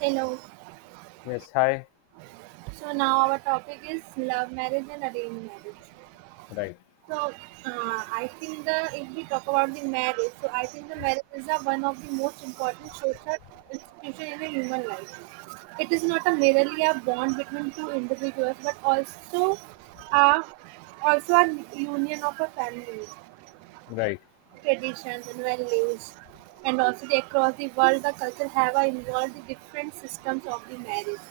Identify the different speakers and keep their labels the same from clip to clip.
Speaker 1: Hello.
Speaker 2: Yes, hi.
Speaker 1: So now our topic is love marriage and arranged marriage.
Speaker 2: Right,
Speaker 1: So I think the if we talk about the marriage, so I think the marriage is one of the most important social institution in a human life. It is not a merely a bond between two individuals, but also a a union of a family,
Speaker 2: right.
Speaker 1: traditions and values, and also across the world the culture have involved the different systems of the marriage.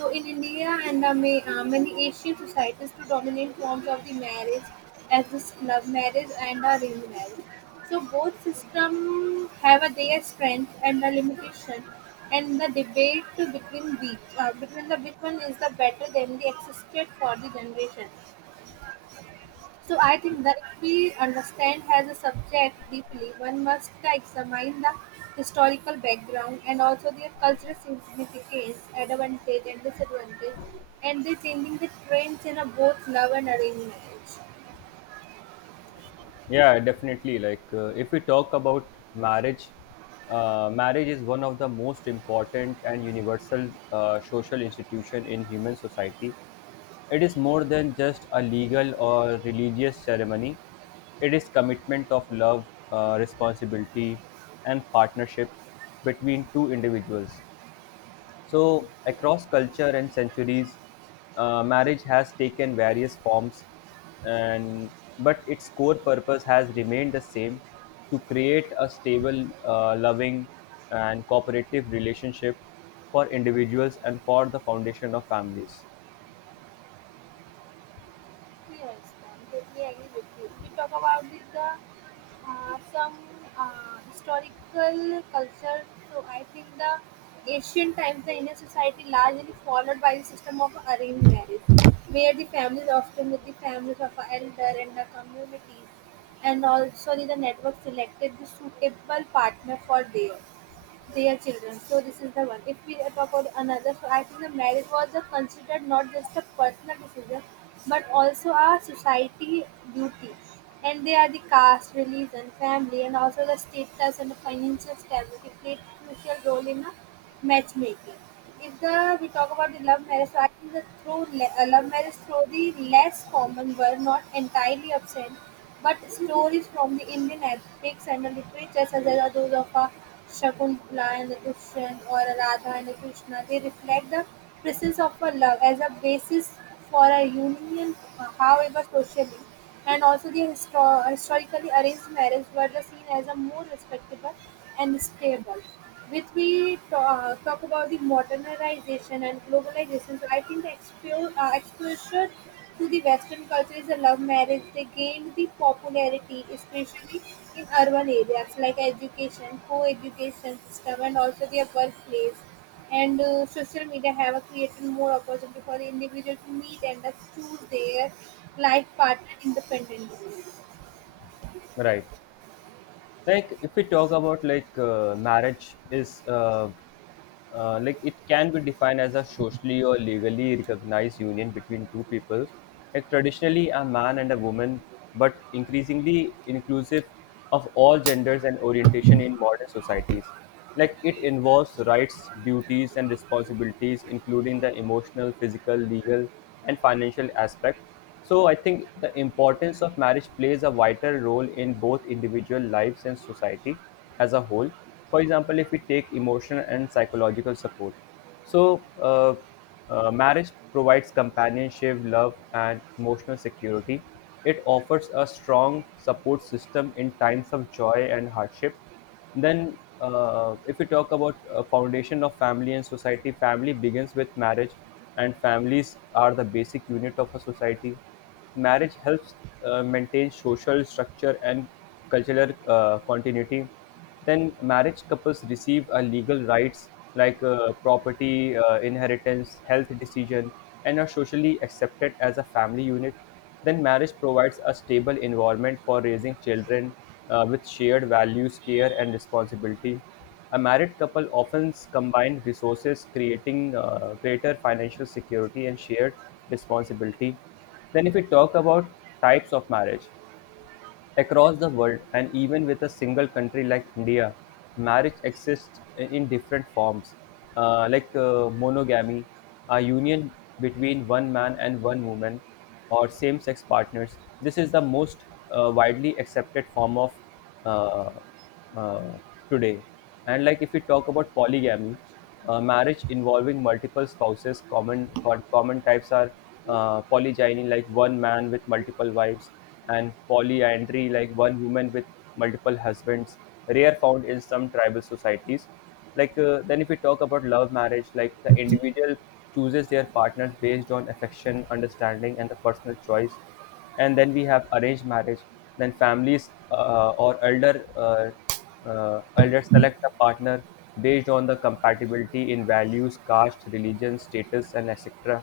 Speaker 1: So in India and many Asian societies, predominant forms of the marriage as this love marriage and arranged marriage. So both systems have their strength and the limitation, and the debate between the which one is the better than the existed for the generation. So I think that if we understand as a subject deeply, one must examine the historical background and also their cultural significance, advantage and disadvantage, and the changing the trends in a both love and arranged marriage.
Speaker 2: Yeah, definitely. Like, if we talk about marriage, marriage is one of the most important and universal social institution in human society. It is more than just a legal or religious ceremony. It is commitment of love, responsibility, and partnership between two individuals. So, across culture and centuries, marriage has taken various forms, and but its core purpose has remained the same: to create a stable, loving, and cooperative relationship for individuals and for the foundation of families.
Speaker 1: Yes, I completely agree with you. If we talk about this, the some historical culture, so I think the ancient times, the Indian society largely followed by the system of arranged marriage, where the families often with the families of a elder and the communities, and also the network selected the suitable partner for their children. So this is the one. If we talk about another, so I think the marriage was a considered not just a personal decision, but also a society duty. And they are the caste, religion, family, and also the status and the financial stability played crucial role in a matchmaking. If the we talk about the love marriage, so I think the love marriage through the less common were not entirely absent, but stories from the Indian epics and the literature, such as those of Shakuntala and the Dushyant, or Radha and a Krishna, they reflect the presence of a love as a basis for a union. However, socially and also the historically arranged marriage were the seen as a more respectable and stable. With we talk about the modernization and globalization, so I think the exposure to the Western culture is a love marriage. They gained the popularity, especially in urban areas like education, co-education system, and also their workplace and social media have created more opportunity for the individual to meet and thus choose their life partner independently.
Speaker 2: Right. Like if we talk about marriage is like it can be defined as a socially or legally recognized union between two peoples, like traditionally a man and a woman, but increasingly inclusive of all genders and orientation in modern societies. Like it involves rights, duties, and responsibilities including the emotional, physical, legal, and financial aspect. So I think the importance of marriage plays a vital role in both individual lives and society as a whole. For example, if we take emotional and psychological support, so uh, marriage provides companionship, love, and emotional security. It offers a strong support system in times of joy and hardship. Then, if we talk about foundation of family and society, family begins with marriage, and families are the basic unit of a society. Marriage helps maintain social structure and cultural continuity. Then marriage couples receive legal rights like property, inheritance, health decision, and are socially accepted as a family unit. Then marriage provides a stable environment for raising children, with shared values, care, and responsibility. A married couple often combine resources, creating greater financial security and shared responsibility. Then, if we talk about types of marriage, across the world, and even with a single country like India, marriage exists in different forms, monogamy, a union between one man and one woman, or same sex partners. This is the most widely accepted form of uh, uh, today. And like if we talk about polygamy, marriage involving multiple spouses, common types are polygyny, like one man with multiple wives, and polyandry, like one woman with multiple husbands. Rare found in some tribal societies. Then if we talk about love marriage, like the individual chooses their partners based on affection, understanding, and the personal choice. And then we have arranged marriage, then families or elders select a partner based on the compatibility in values, caste, religion, status, and etc.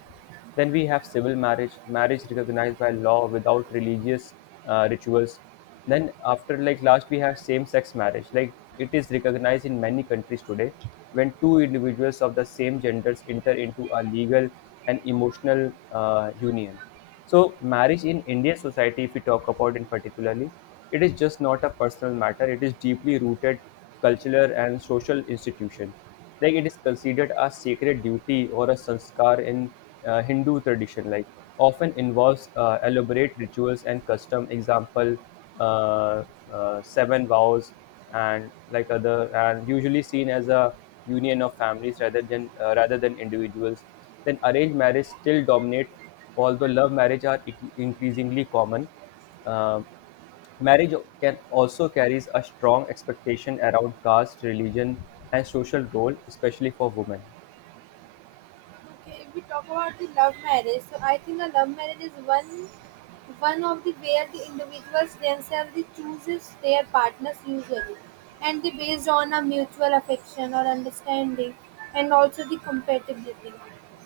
Speaker 2: Then we have civil marriage, marriage recognized by law without religious rituals. Then after, like last we have same sex marriage, like it is recognized in many countries today, when two individuals of the same genders enter into a legal and emotional union. So, marriage in Indian society, if we talk about in particularly, it is just not a personal matter. It is deeply rooted cultural and social institution. Like it is considered a sacred duty or a sanskar in Hindu tradition. Like often involves elaborate rituals and custom. Example, uh, seven vows and like other, and usually seen as a union of families rather than individuals. Then arranged marriage still dominate. Although love marriage are increasingly common, uh, marriage can also carries a strong expectation around caste, religion, and social role, especially for women.
Speaker 1: Okay, if we talk about the love marriage, so I think a love marriage is one of the where the individuals themselves they chooses their partners usually, and they based on a mutual affection or understanding, and also the compatibility.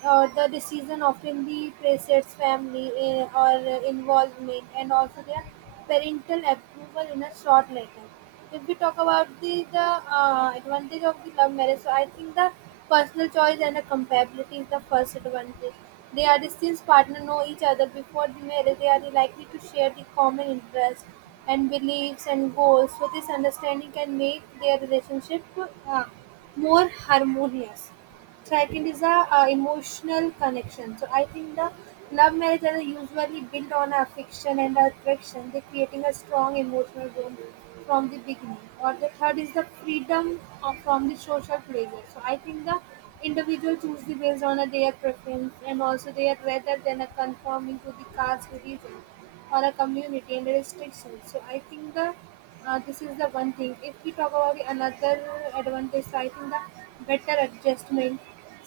Speaker 1: The decision often the precedents family, or involvement, and also their parental approval in a short letter. If we talk about the, advantage of the love marriage, so I think the personal choice and the compatibility is the first advantage. They are the since partner know each other before the marriage. They are the likely to share the common interests and beliefs and goals. So this understanding can make their relationship uh, more harmonious. Second is a emotional connection. So I think the love marriages are usually built on affection and attraction. They're creating a strong emotional bond from the beginning. Or the third is the freedom from the social pressure. So I think the individual choose the based on their preference, and also their, rather than a conforming to the caste, religion, or a community and restrictions. So I think the this is the one thing. If we talk about the another advantage, so I think the better adjustment,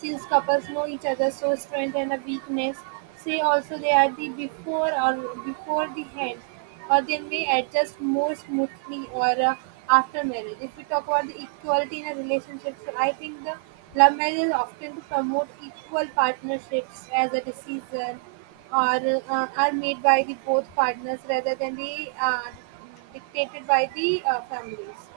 Speaker 1: since couples know each other's so strength and a weakness. Say also they are the before or before the hand, or they may adjust more smoothly or after marriage. If we talk about the equality in a relationship, so I think the love marriage is often to promote equal partnerships, as a decision are made by the both partners rather than the dictated by the families.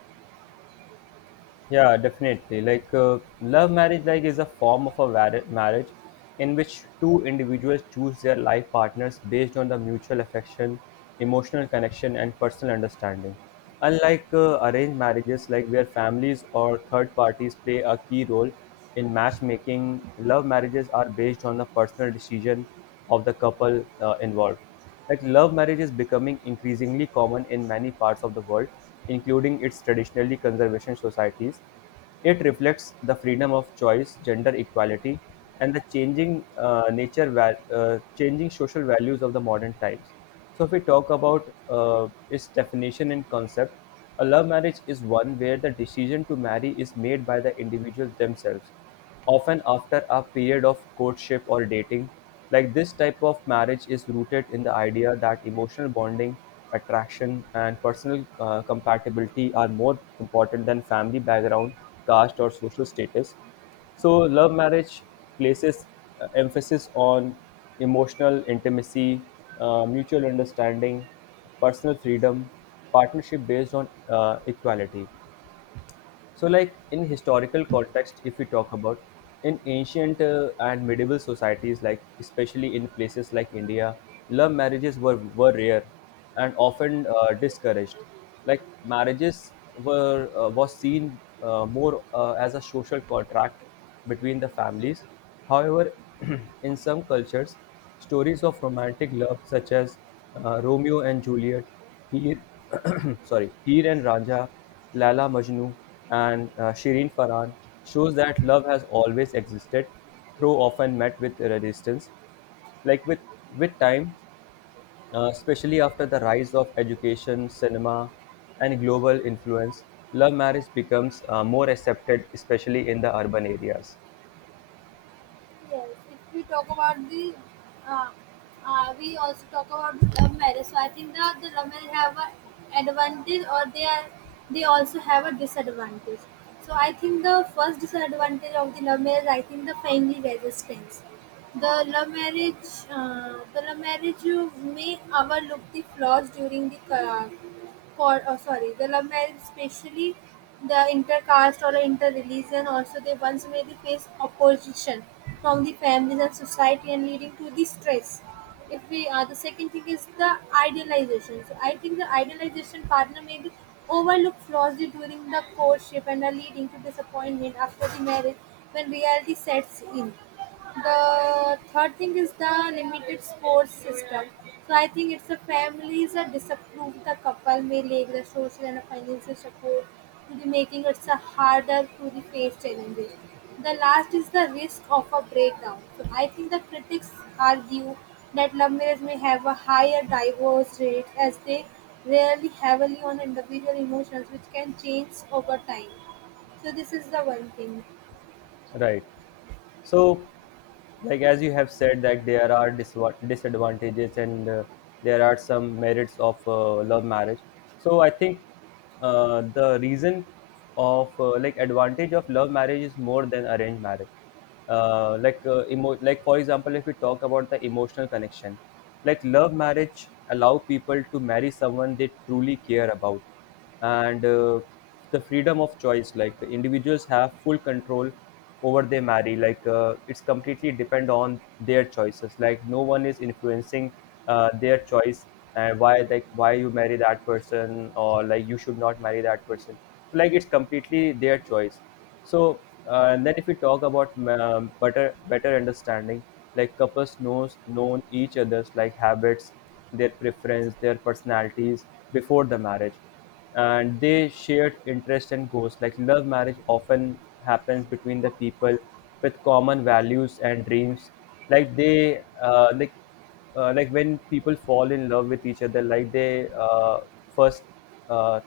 Speaker 2: Yeah, definitely. Like, love marriage, like, is a form of marriage in which two individuals choose their life partners based on the mutual affection, emotional connection, and personal understanding. Unlike arranged marriages, like where families or third parties play a key role in matchmaking, love marriages are based on the personal decision of the couple involved. Like love marriage is becoming increasingly common in many parts of the world, including its traditionally conservation societies. It reflects the freedom of choice, gender equality, and the changing changing social values of the modern times. So, if we talk about its definition and concept, a love marriage is one where the decision to marry is made by the individual themselves, often after a period of courtship or dating. Like this type of marriage is rooted in the idea that emotional bonding, attraction, and personal compatibility are more important than family background, caste, or social status. So, love marriage places emphasis on emotional intimacy, mutual understanding, personal freedom, partnership based on equality. So, like in historical context, if we talk about in ancient and medieval societies, like especially in places like India, love marriages were rare and often discouraged. Like marriages were was seen more as a social contract between the families. However, in some cultures, stories of romantic love such as Romeo and Juliet, Heer, sorry, Heer and Raja, Lala Majnu, and Shireen Farhan shows that love has always existed, though often met with resistance. Like with time, especially after the rise of education, cinema, and global influence, love marriage becomes more accepted, especially in the urban areas.
Speaker 1: Yes, if we talk about uh, we also talk about the love marriage. So I think that the love marriage have a advantage, or they also have a disadvantage. So I think the first disadvantage of the love marriage, I think the family resistance. The love marriage you may overlook the flaws during the for, oh, sorry, the love marriage, especially the intercaste or interreligion, also they once may they face opposition from the families and society, and leading to the stress. If we The second thing is the idealization. So I think the idealization partner may be overlooked flaws during the courtship, and are leading to disappointment after the marriage when reality sets in. The third thing is the limited sports system. So I think it's the families that disapprove the couple may lack the social and financial support to the making it so harder to the face challenges. The last is the risk of a breakdown. So I think the critics argue that love marriage may have a higher divorce rate, as they rarely heavily on individual emotions which can change over time. So this is the one thing.
Speaker 2: Right. So, as you have said, that there are disadvantages and there are some merits of love marriage. So, I think the reason of like advantage of love marriage is more than arranged marriage. Like for example, if we talk about the emotional connection, like love marriage allow people to marry someone they truly care about. And the freedom of choice, like individuals have full control over their marry, like it's completely depend on their choices, like no one is influencing their choice. And why, like why you marry that person or like you should not marry that person, so like it's completely their choice. So and then if we talk about better understanding, like couples knows known each other's like habits, their preference, their personalities before the marriage. And they shared interests and goals, like love marriage often happens between the people with common values and dreams. Like they like Like when people fall in love with each other, like they first uh,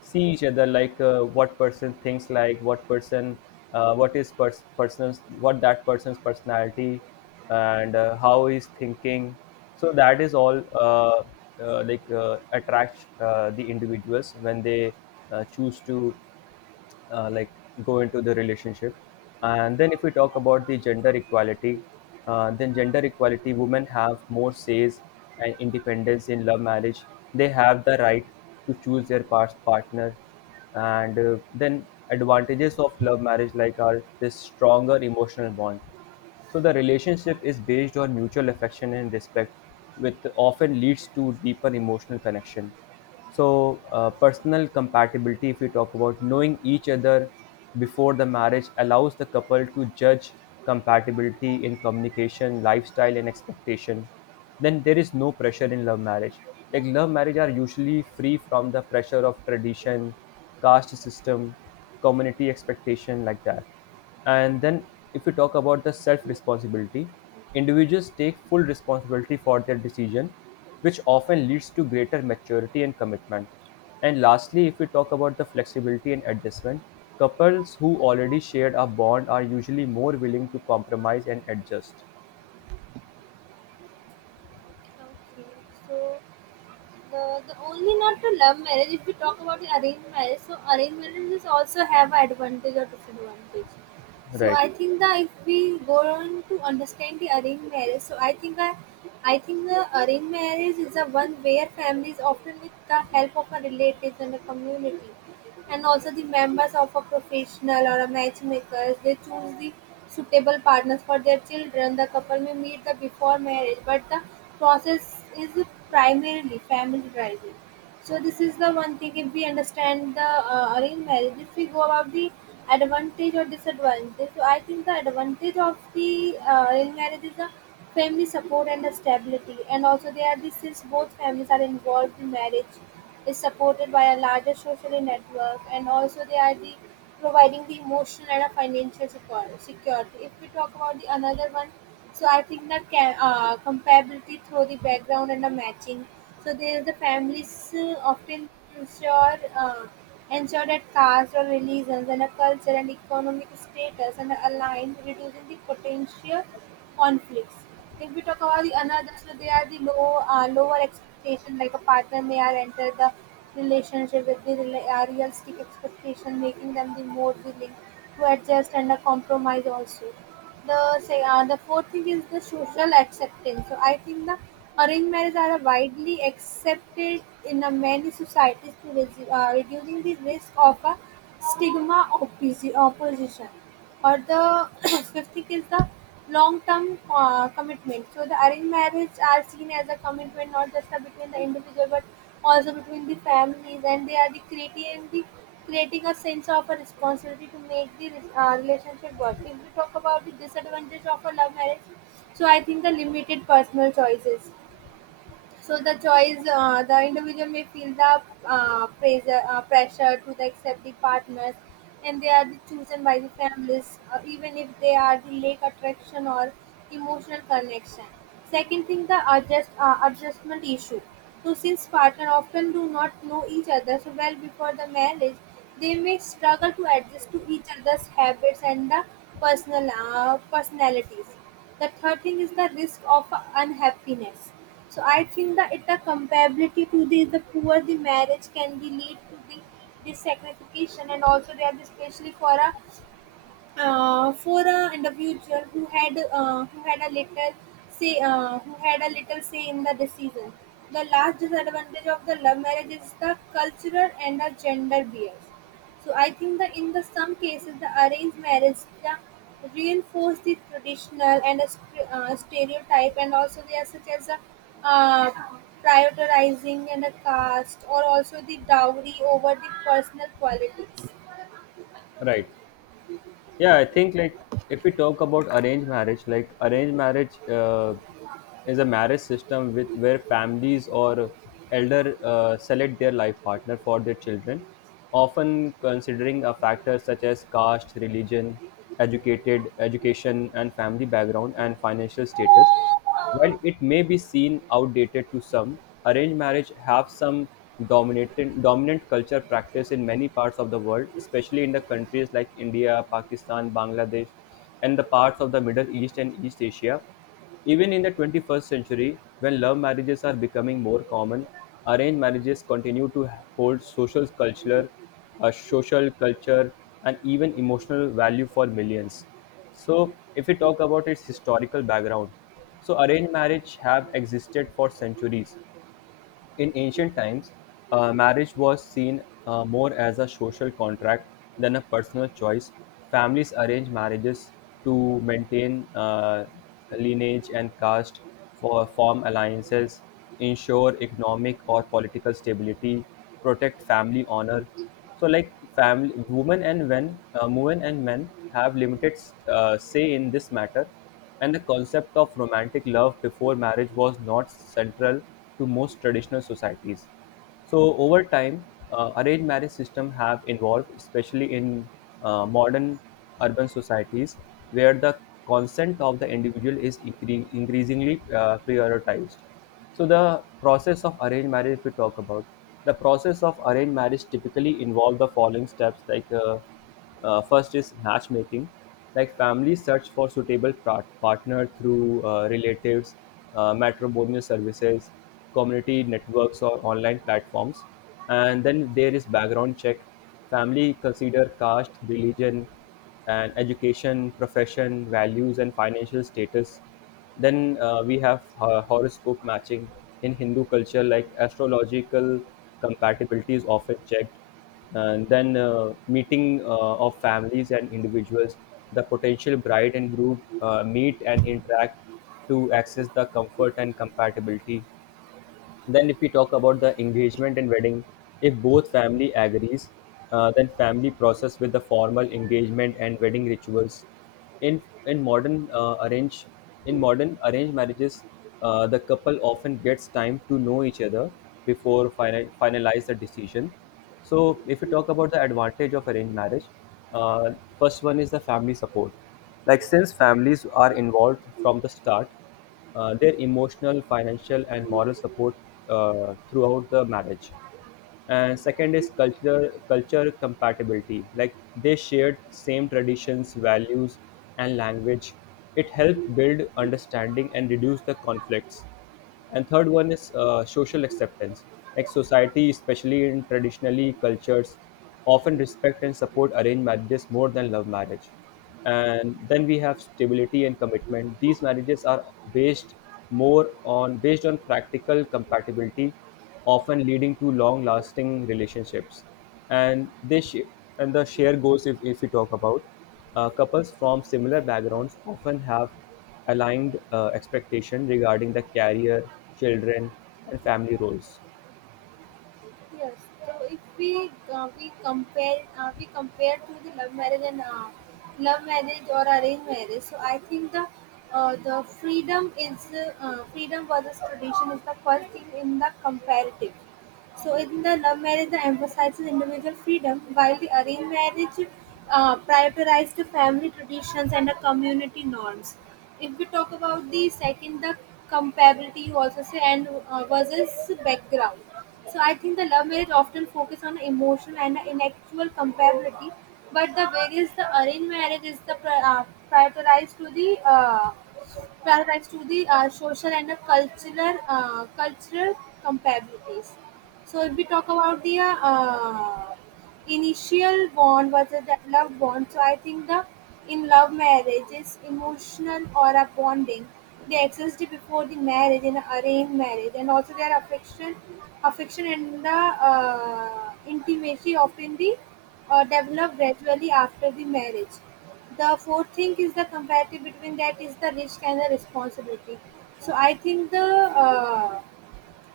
Speaker 2: see each other, what person thinks, like what that person's personality, and how he's thinking. So that is all attracts the individuals when they choose to uh, like go into the relationship. And then if we talk about the gender equality, then gender equality women have more says and independence in love marriage. They have the right to choose their partner. And then advantages of love marriage, like are this stronger emotional bond, so the relationship is based on mutual affection and respect, which often leads to deeper emotional connection. So personal compatibility, if we talk about knowing each other before the marriage, allows the couple to judge compatibility in communication, lifestyle, and expectation. Then there is no pressure in love marriage. Like love marriage are usually free from the pressure of tradition, caste system, community expectation, like that. And then, if we talk about the self responsibility, individuals take full responsibility for their decision, which often leads to greater maturity and commitment. And lastly, if we talk about the flexibility and adjustment, couples who already shared a bond are usually more willing to compromise and adjust.
Speaker 1: Okay. So the only not to love marriage. If we talk about the arranged marriage, so arranged marriages also have advantage or disadvantage, so
Speaker 2: Right,
Speaker 1: I think that if we go on to understand the arranged marriage, so I think the arranged marriage is the one where families often, with the help of a relatives and a community, and also the members of a professional or a matchmakers, they choose the suitable partners for their children. The couple may meet the before marriage, but the process is primarily family driven. So this is the one thing. If we understand the arranged marriage, if we go about the advantage or disadvantage, so I think the advantage of the arranged marriage is the family support and the stability, and also they are the since both families are involved in marriage, is supported by a larger social network, and also they are the providing the emotional and a financial security. If we talk about the another one, so I think that comparability through the background and the matching. So there the families often ensure uh, ensure that caste or religions and a culture and economic status and are aligned, reducing the potential conflicts. If we talk about the another, so they are the lower expectation, like a partner may are enter the relationship with the realistic expectation, making them the more willing to adjust and compromise also. The say uh, the fourth thing is the social acceptance. So I think the arranged marriage are widely accepted in a many societies, to reducing the risk of a stigma of opposition or the fifth thing is the long-term commitment. So the arranged marriage are seen as a commitment, not just a between the individual but also between the families, and they are the creating a sense of a responsibility to make the relationship work. If we talk about the disadvantage of a love marriage, so I think the limited personal choices. So the individual may feel the pressure to the accept the partners, and they are the chosen by the families, even if they are the lack attraction or emotional connection. Second thing, the adjustment issue. So since partner often do not know each other so well before the marriage, they may struggle to adjust to each other's habits and the personalities. The third thing is the risk of unhappiness. So I think that it the comparability to the poor the marriage can be lead to the dissatisfaction, and also they are especially for an individual who had a little say in the decision. The last disadvantage of the love marriage is the cultural and the gender bias. So I think that in the some cases the arranged marriage the reinforce the traditional and a stereotype, and also they are such as a uh, prioritizing and a caste, or also the dowry over the personal qualities.
Speaker 2: right. Yeah, I think like if we talk about arranged marriage, like arranged marriage is a marriage system with where families or elder select their life partner for their children, often considering a factor such as caste, religion, educated education, and family background and financial status. While it may be seen outdated to some, arranged marriage have some dominant culture practice in many parts of the world, especially in the countries like India, Pakistan, Bangladesh, and the parts of the Middle East and East Asia. Even in the 21st century, when love marriages are becoming more common, arranged marriages continue to hold social cultural, social culture, and even emotional value for millions. So, if we talk about its historical background, so arranged marriage have existed for centuries. In ancient times, marriage was seen more as a social contract than a personal choice. Families arranged marriages to maintain lineage and caste, for form alliances, ensure economic or political stability, protect family honor, so like family women and men have limited say in this matter, and the concept of romantic love before marriage was not central to most traditional societies. So over time, arranged marriage system have evolved, especially in modern urban societies, where the consent of the individual is increasingly prioritized. So the process of arranged marriage, if we talk about the process of arranged marriage, typically involve the following steps. Like first is matchmaking, like families search for suitable partner through relatives, matrimonial services, community networks, or online platforms. And then there is background check. Family consider caste, religion, and education, profession, values, and financial status. Then we have horoscope matching in Hindu culture, like astrological compatibility is often checked. And then meeting of families and individuals, the potential bride and groom meet and interact to access the comfort and compatibility. Then if we talk about the engagement and wedding, if both family agrees, then family process with the formal engagement and wedding rituals. In modern arrange in modern arranged marriages, the couple often gets time to know each other before finalize the decision. So if we talk about the advantage of arranged marriage, uh, first one is the family support, like since families are involved from the start, their emotional, financial, and moral support throughout the marriage. And second is culture compatibility, like they shared same traditions, values, and language. It helped build understanding and reduce the conflicts. And third one is social acceptance, like society, especially in traditionally cultures, often respect and support arranged marriages more than love marriage. And then we have stability and commitment. These marriages are based more on based on practical compatibility, often leading to long-lasting relationships. And this sh- and the share goals, if we talk about, couples from similar backgrounds, often have aligned expectation regarding the career, children, and family roles.
Speaker 1: Yes. So if we compare to the love marriage and love marriage or arranged marriage, so I think the freedom is freedom versus tradition is the first thing in the comparative. So in the love marriage, the emphasizes individual freedom, while the arranged marriage prioritizes the family traditions and the community norms. If we talk about the second, the comparability you also say and versus background. So I think the love marriage often focus on emotional and intellectual comparability, but the arranged marriage is prioritized to the paramount to the social and cultural comparabilities. So if we talk about the initial bond versus the love bond, so I think the in love marriage is emotional or a bonding. They existed before the marriage in arranged marriage, and also their affection and the intimacy often the develop gradually after the marriage. The fourth thing is the comparative between that is the risk and the responsibility. So uh,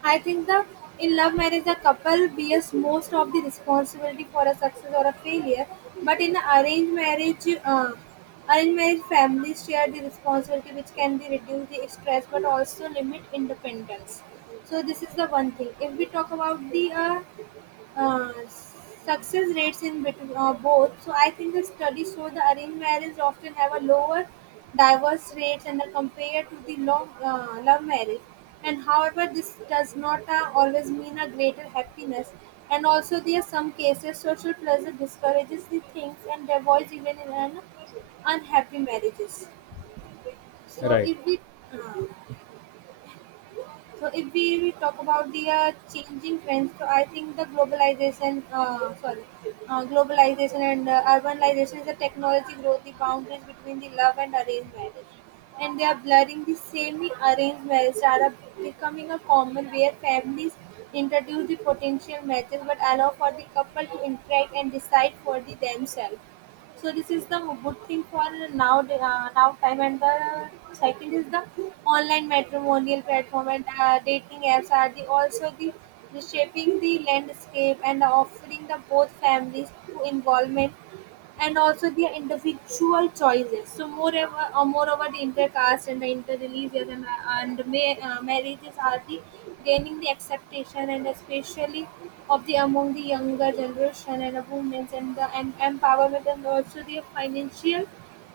Speaker 1: I think the in love marriage the couple bears most of the responsibility for a success or a failure, but in arranged marriage families share the responsibility which can be reduce the stress but also limit independence. So this is the one thing. If we talk about the success rates in between both. So I think the studies show the arranged marriage often have a lower divorce rates and are compared to the long love marriage. And however, this does not always mean a greater happiness. And also, there are some cases social pressure discourages the things and divorce even in an unhappy marriages. So
Speaker 2: Right.
Speaker 1: if we uh, so if we talk about the changing trends, so I think the globalization and urbanization is the technology growth, the boundaries between the love and arranged marriage. And they are blurring the semi-arranged marriage that becoming a common where families introduce the potential matches but allow for the couple to interact and decide for the themselves, so this is the good thing for now now time. And the second is the online matrimonial platform and dating apps are the also the reshaping the landscape and offering the both families to involvement and also their individual choices. So moreover the intercaste and the interreligious and marriages are the gaining the acceptation and especially of the among the younger generation and the women and the empowerment and also the financial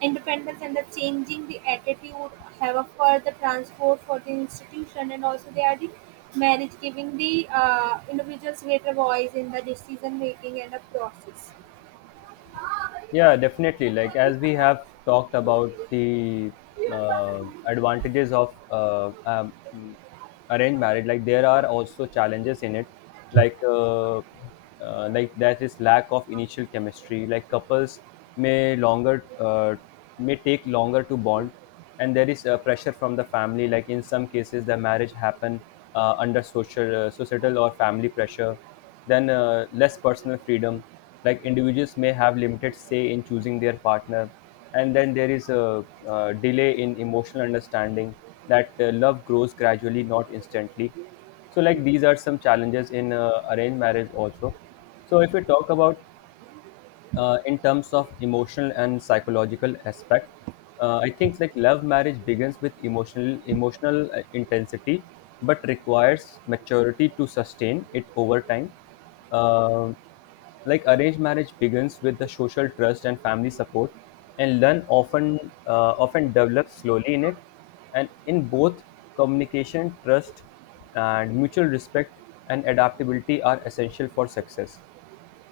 Speaker 1: independence and the changing the attitude have a further transport for the institution, and also they are the marriage giving the individuals greater voice in the decision making and the process.
Speaker 2: Yeah, definitely. Like as we have talked about the advantages of arranged marriage, like there are also challenges in it, like that is lack of initial chemistry. Like couples may longer uh, may take longer to bond, and there is pressure from the family. Like in some cases, the marriage happen under social societal or family pressure. Then, less personal freedom, like individuals may have limited say in choosing their partner. And then there is a, delay in emotional understanding, that love grows gradually, not instantly. So, like these are some challenges in arranged marriage also. So, if we talk about in terms of emotional and psychological aspect, I think like love marriage begins with emotional intensity, but requires maturity to sustain it over time. uh, like arranged marriage begins with the social trust and family support, and learn often develops slowly in it. And in both, communication, trust, and mutual respect, and adaptability are essential for success.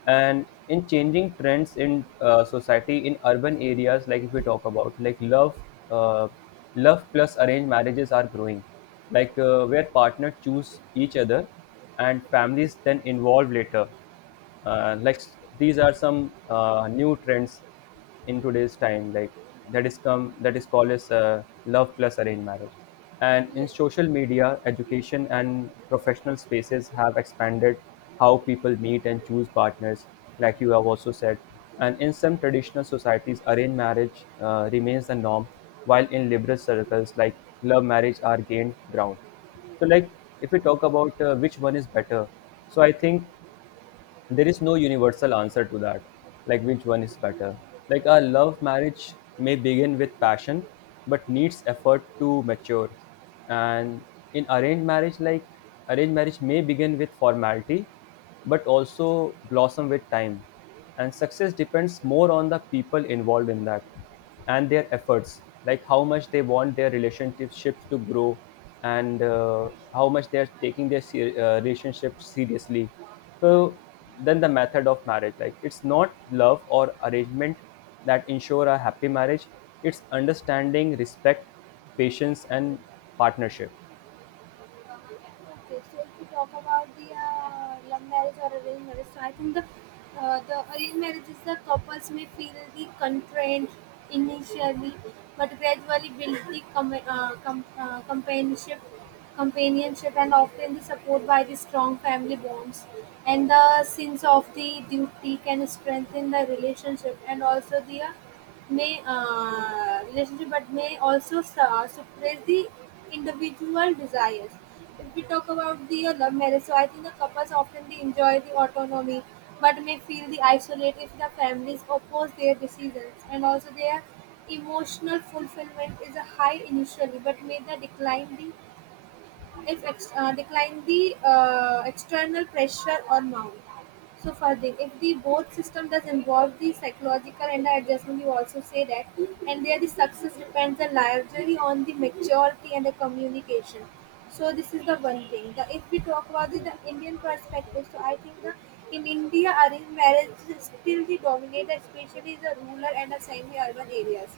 Speaker 2: And in changing trends in society in urban areas, like if we talk about like uh, love plus arranged marriages are growing, like where partners choose each other and families then involve later. Like these are some new trends in today's time, like that is come, that is called as love plus arranged marriage. And in
Speaker 1: Yes.
Speaker 2: social media, education, and professional spaces have expanded how people meet and choose partners, like you have also said. And in some traditional societies, arranged marriage remains the norm, while in liberal circles, like love marriage are gained ground. So like if we talk about which one is better, so I think there is no universal answer to that, like which one is better. Like a love marriage may begin with passion but needs effort to mature. And in arranged marriage, arranged marriage may begin with formality but also blossom with time, and success depends more on the people involved in that, and their efforts, like how much they want their relationships to grow, and how much they are taking their relationship seriously. So then the method of marriage, like it's not love or arrangement that ensure a happy marriage. It's understanding, respect, patience, and partnership.
Speaker 1: Okay, so if we talk about the love marriage or arranged marriage, so I think the arranged marriage is the couples may feel the constraint initially, but gradually build the companionship, and often the support by the strong family bonds. And the sense of the duty can strengthen the relationship and also the May relationship, but may also suppress the individual desires. If we talk about the love marriage, so I think the couples often they enjoy the autonomy, but may feel the isolate if the families oppose their decisions, and also their emotional fulfillment is a high initially, but may the decline the if ex- decline the external pressure or mount. So for the if the both system does involve the psychological and the adjustment, you also say that, and there the success depends the largely on the maturity and the communication. So this is the one thing. If we talk about the Indian perspective, so I think the in India arranged marriage is still the dominator, especially the rural and the semi-urban areas.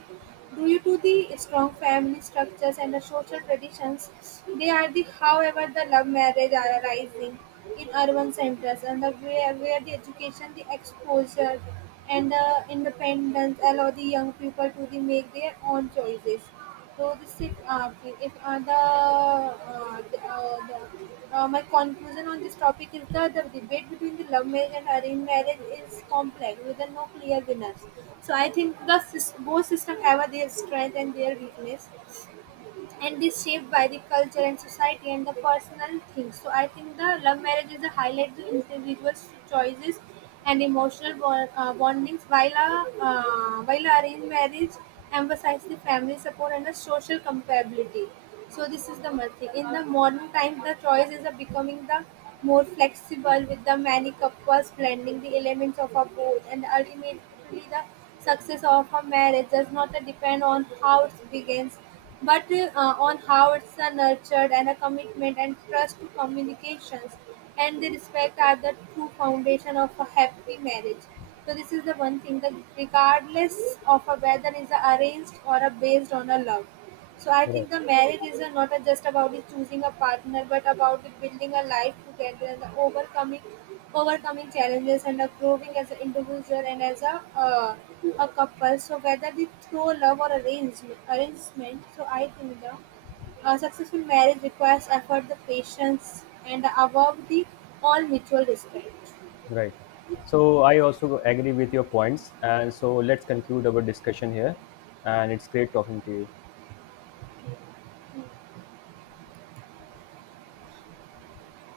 Speaker 1: Due to the strong family structures and the social traditions, they are the however the love marriage are arising in urban centers and where the education the exposure and the independence allow the young people to the make their own choices. So this is if the, the my conclusion on this topic is that the debate between the love marriage and arranged marriage is complex with the no clear winners. So I think both systems have their strength and their weakness and is shaped by the culture and society and the personal things. So I think the love marriage is a highlight the individual's choices and emotional bondings, while a arranged marriage emphasizes the family support and the social compatibility. So this is the method. In the modern times, the choices are becoming the more flexible with the many couples blending the elements of a both, and ultimately the success of a marriage does not depend on how it begins, but on how it's nurtured, and a commitment and trust to communications and the respect are the true foundation of a happy marriage. So this is the one thing, that regardless of a whether is a arranged or a based on a love, so I
Speaker 2: Right,
Speaker 1: think the marriage is not a just about it choosing a partner, but about it building a life together and the overcoming challenges and a growing as an individual and as uh, a couple. So whether it's through love or arrangement. So I think the a successful marriage requires effort, the patience, and above the all mutual respect.
Speaker 2: right. So I also agree with your points, and so let's conclude our discussion here, and it's great talking to you.